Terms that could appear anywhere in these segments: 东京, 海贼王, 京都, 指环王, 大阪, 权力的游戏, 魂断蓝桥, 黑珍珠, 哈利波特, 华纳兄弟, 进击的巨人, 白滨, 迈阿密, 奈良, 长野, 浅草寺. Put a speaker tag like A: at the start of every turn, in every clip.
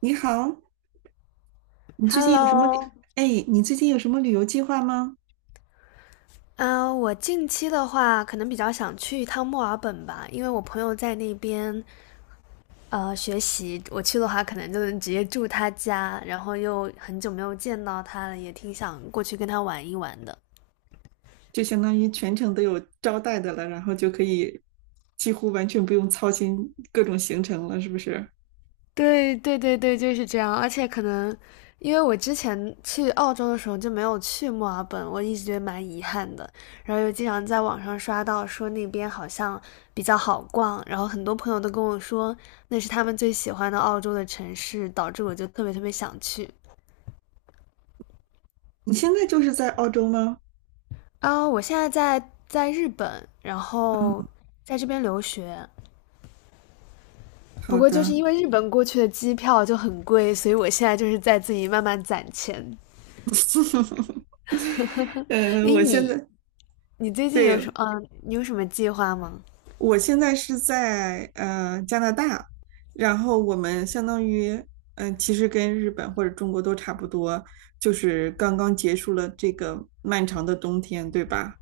A: 你好，你最近有什么旅？
B: Hello，
A: 哎，你最近有什么旅游计划吗？
B: 啊，我近期的话，可能比较想去一趟墨尔本吧，因为我朋友在那边学习，我去的话可能就是直接住他家，然后又很久没有见到他了，也挺想过去跟他玩一玩的。
A: 就相当于全程都有招待的了，然后就可以几乎完全不用操心各种行程了，是不是？
B: 对对对对，就是这样。而且可能因为我之前去澳洲的时候就没有去墨尔本，我一直觉得蛮遗憾的。然后又经常在网上刷到说那边好像比较好逛，然后很多朋友都跟我说那是他们最喜欢的澳洲的城市，导致我就特别特别想去。
A: 你现在就是在澳洲吗？
B: 啊，我现在在日本，然后在这边留学。不
A: 好
B: 过就是
A: 的。
B: 因为日本过去的机票就很贵，所以我现在就是在自己慢慢攒钱。
A: 呃，
B: 诶，
A: 我现
B: 你
A: 在
B: 你最近有
A: 对，
B: 什么？嗯、你有什么计划吗？
A: 我现在是在加拿大，然后我们相当于其实跟日本或者中国都差不多，就是刚刚结束了这个漫长的冬天，对吧？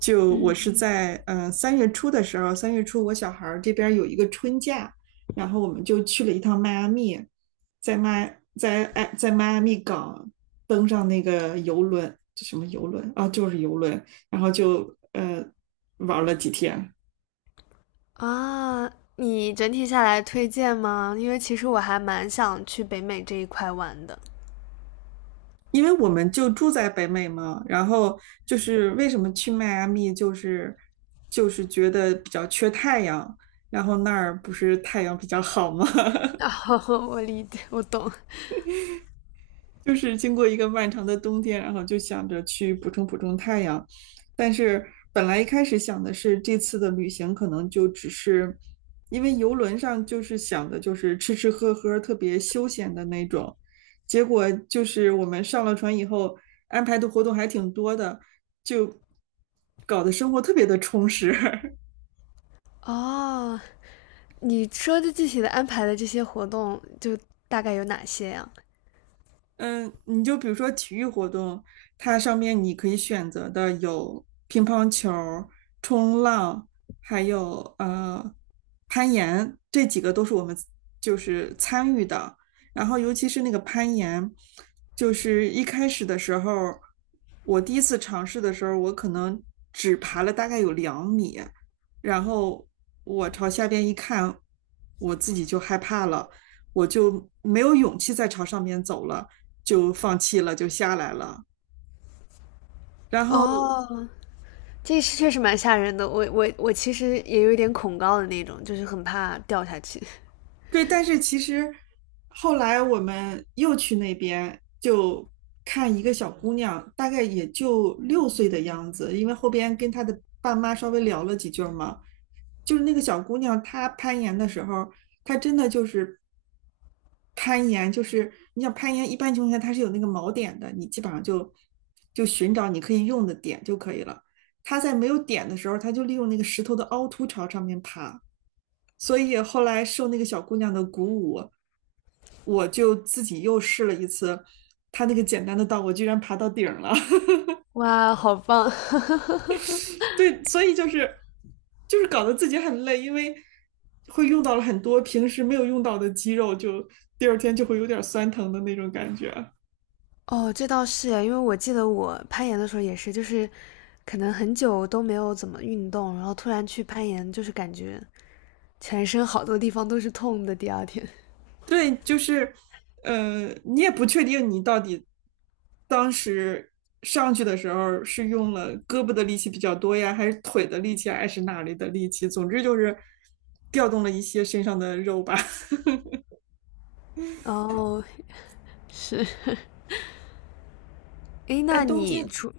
A: 就我是在三月初的时候，三月初我小孩儿这边儿有一个春假，然后我们就去了一趟迈阿密，在迈阿密港登上那个游轮，这什么游轮啊，就是游轮，然后就玩儿了几天。
B: 啊，你整体下来推荐吗？因为其实我还蛮想去北美这一块玩的。
A: 因为我们就住在北美嘛，然后就是为什么去迈阿密，就是觉得比较缺太阳，然后那儿不是太阳比较好吗？
B: 啊，我理解，我懂。
A: 就是经过一个漫长的冬天，然后就想着去补充补充太阳，但是本来一开始想的是这次的旅行可能就只是，因为游轮上就是想的就是吃吃喝喝，特别休闲的那种，结果就是我们上了船以后，安排的活动还挺多的，就搞得生活特别的充实。
B: 哦，你说的具体的安排的这些活动，就大概有哪些呀？
A: 嗯，你就比如说体育活动，它上面你可以选择的有乒乓球儿冲浪，还有攀岩，这几个都是我们就是参与的。然后尤其是那个攀岩，就是一开始的时候，我第一次尝试的时候，我可能只爬了大概有2米，然后我朝下边一看，我自己就害怕了，我就没有勇气再朝上面走了。就放弃了，就下来了。然后
B: 哦，这是确实蛮吓人的。我其实也有一点恐高的那种，就是很怕掉下去。
A: 对，但是其实后来我们又去那边就看一个小姑娘，大概也就6岁的样子，因为后边跟她的爸妈稍微聊了几句儿嘛，就是那个小姑娘她攀岩的时候，她真的就是攀岩，就是你想攀岩，一般情况下它是有那个锚点的，你基本上就寻找你可以用的点就可以了。她在没有点的时候，她就利用那个石头的凹凸朝上面爬。所以后来受那个小姑娘的鼓舞，我就自己又试了一次，她那个简单的道，我居然爬到顶了
B: 哇，好棒！
A: 对，所以就是搞得自己很累，因为会用到了很多平时没有用到的肌肉，就第二天就会有点酸疼的那种感觉。
B: 哦，这倒是诶，因为我记得我攀岩的时候也是，就是可能很久都没有怎么运动，然后突然去攀岩，就是感觉全身好多地方都是痛的。第二天，
A: 对，就是，你也不确定你到底当时上去的时候是用了胳膊的力气比较多呀，还是腿的力气，还是哪里的力气？总之就是调动了一些身上的肉吧。
B: 哦，是，诶，
A: 在
B: 那
A: 东
B: 你
A: 京
B: 除，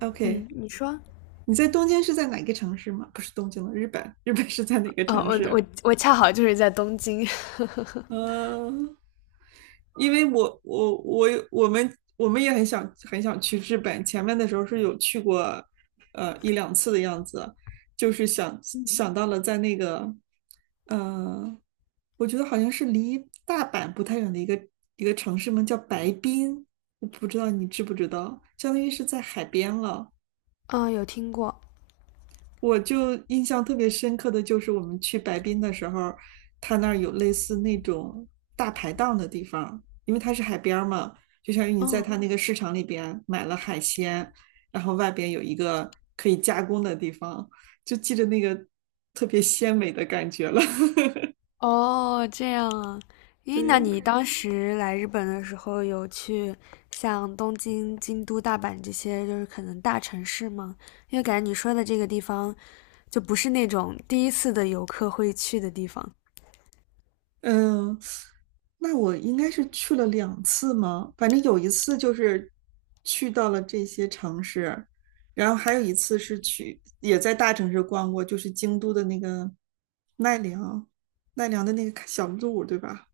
A: OK。
B: 嗯，你说，
A: 你在东京是在哪个城市吗？不是东京了，日本，日本是在哪个
B: 哦，
A: 城
B: 我我
A: 市？
B: 我恰好就是在东京，
A: 嗯，因为我们也很想很想去日本，前面的时候是有去过，一两次的样子，就是想到了在那个，呃，我觉得好像是离大阪不太远的一个城市嘛，叫白滨，我不知道你知不知道，相当于是在海边了。
B: 嗯，有听过，
A: 我就印象特别深刻的就是我们去白滨的时候，他那儿有类似那种大排档的地方，因为它是海边儿嘛，就相当于你在
B: 哦
A: 它那个市场里边买了海鲜，然后外边有一个可以加工的地方，就记着那个特别鲜美的感觉了。
B: 哦，这样啊。咦，那
A: 对，
B: 你当时来日本的时候，有去像东京、京都、大阪这些，就是可能大城市吗？因为感觉你说的这个地方，就不是那种第一次的游客会去的地方。
A: 嗯，那我应该是去了两次吗？反正有一次就是去到了这些城市，然后还有一次是去也在大城市逛过，就是京都的那个奈良，奈良的那个小路，对吧？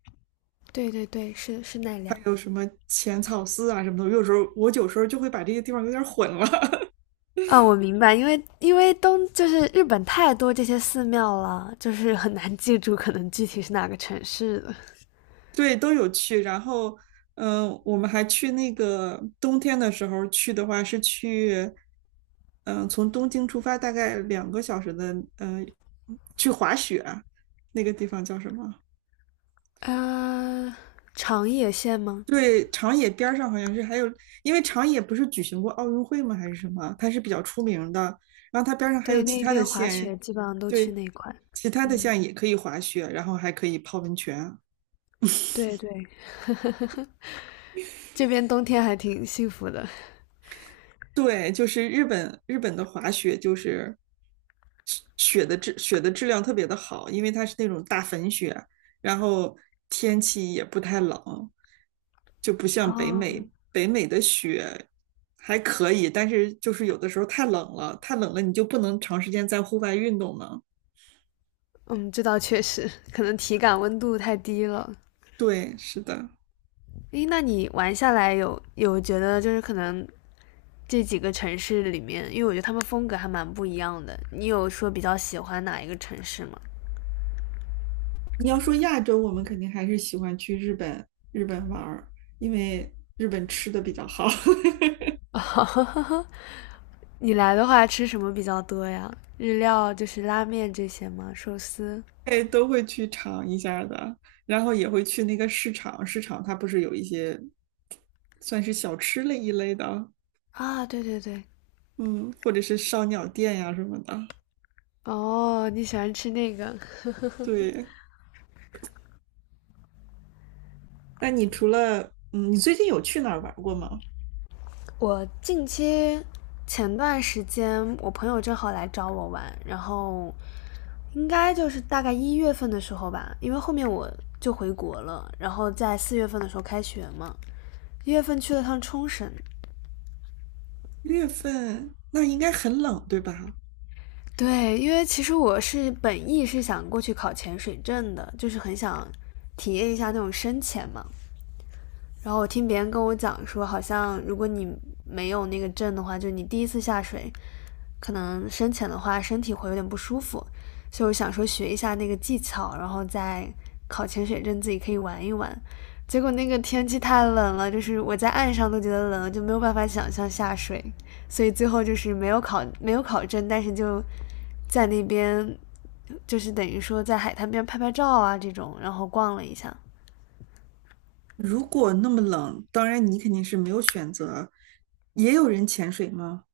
B: 对对对，是奈
A: 还
B: 良。
A: 有什么浅草寺啊什么的。有时候就会把这些地方有点混了。
B: 啊，我明白，因为因为东就是日本太多这些寺庙了，就是很难记住可能具体是哪个城市的。
A: 对，都有去。然后，我们还去那个冬天的时候去的话，是去，从东京出发大概2个小时的，去滑雪，那个地方叫什么？
B: 呃，长野县吗？
A: 对，长野边儿上好像是还有，因为长野不是举行过奥运会吗？还是什么？它是比较出名的。然后它边儿上还有
B: 对，
A: 其
B: 那
A: 他的
B: 边滑
A: 县，
B: 雪基本上都去
A: 对，
B: 那块。
A: 其他的
B: 嗯，
A: 县也可以滑雪，然后还可以泡温泉。
B: 对对，这边冬天还挺幸福的。
A: 对，就是日本的滑雪就是雪雪的质量特别的好，因为它是那种大粉雪，然后天气也不太冷，就不像北
B: 哦，
A: 美北美的雪还可以，但是就是有的时候太冷了，太冷了你就不能长时间在户外运动了。
B: 嗯，这倒确实，可能体感温度太低了。
A: 对，是的。
B: 诶，那你玩下来有觉得就是可能这几个城市里面，因为我觉得他们风格还蛮不一样的，你有说比较喜欢哪一个城市吗？
A: 你要说亚洲，我们肯定还是喜欢去日本玩儿，因为日本吃的比较好。
B: 你来的话吃什么比较多呀？日料就是拉面这些吗？寿司？
A: 哎，都会去尝一下的，然后也会去那个市场，市场它不是有一些算是小吃类一类的，
B: 啊，对对对，
A: 嗯，或者是烧鸟店呀什么的。
B: 哦，你喜欢吃那个？
A: 对，那你除了嗯，你最近有去哪儿玩儿过吗？
B: 我近期前段时间，我朋友正好来找我玩，然后应该就是大概一月份的时候吧，因为后面我就回国了，然后在4月份的时候开学嘛，一月份去了趟冲绳。
A: 月份那应该很冷，对吧？
B: 对，因为其实我是本意是想过去考潜水证的，就是很想体验一下那种深潜嘛。然后我听别人跟我讲说，好像如果你没有那个证的话，就你第一次下水，可能深潜的话身体会有点不舒服，所以我想说学一下那个技巧，然后再考潜水证自己可以玩一玩。结果那个天气太冷了，就是我在岸上都觉得冷，就没有办法想象下水，所以最后就是没有考证，但是就在那边就是等于说在海滩边拍拍照啊这种，然后逛了一下。
A: 如果那么冷，当然你肯定是没有选择。也有人潜水吗？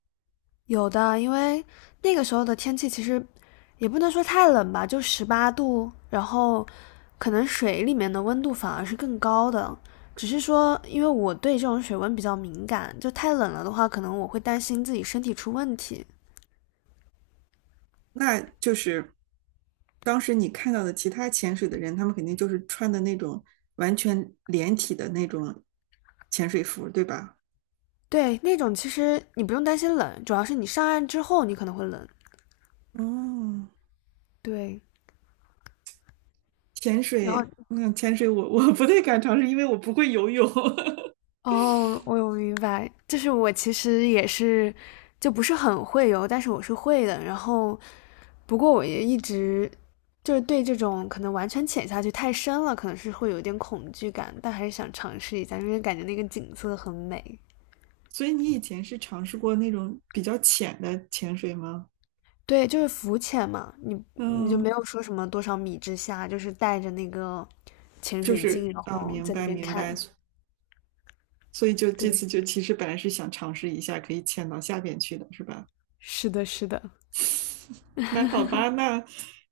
B: 有的，因为那个时候的天气其实也不能说太冷吧，就18度，然后可能水里面的温度反而是更高的。只是说，因为我对这种水温比较敏感，就太冷了的话，可能我会担心自己身体出问题。
A: 那就是当时你看到的其他潜水的人，他们肯定就是穿的那种完全连体的那种潜水服，对吧？
B: 对，那种其实你不用担心冷，主要是你上岸之后你可能会冷。
A: 哦，
B: 对，
A: 潜
B: 然后
A: 水，嗯，潜水我 我不太敢尝试，因为我不会游泳。
B: 哦，我有明白，就是我其实也是，就不是很会游，但是我是会的。然后，不过我也一直就是对这种可能完全潜下去太深了，可能是会有一点恐惧感，但还是想尝试一下，因为感觉那个景色很美。
A: 所以你以前是尝试过那种比较浅的潜水吗？
B: 对，就是浮潜嘛，你就没
A: 嗯，
B: 有说什么多少米之下，就是带着那个潜
A: 就
B: 水
A: 是
B: 镜，然
A: 啊，
B: 后
A: 明
B: 在那
A: 白
B: 边
A: 明白。
B: 看。
A: 所以就这次
B: 对，
A: 就其实本来是想尝试一下可以潜到下边去的，是吧？
B: 是的，是的，
A: 那好吧，那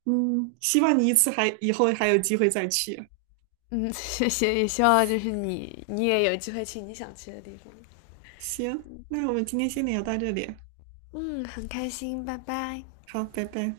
A: 希望你一次还以后还有机会再去。
B: 嗯，谢谢，也希望就是你你也有机会去你想去的地方。
A: 行，那我们今天先聊到这里，
B: 嗯，很开心，拜拜。
A: 好，拜拜。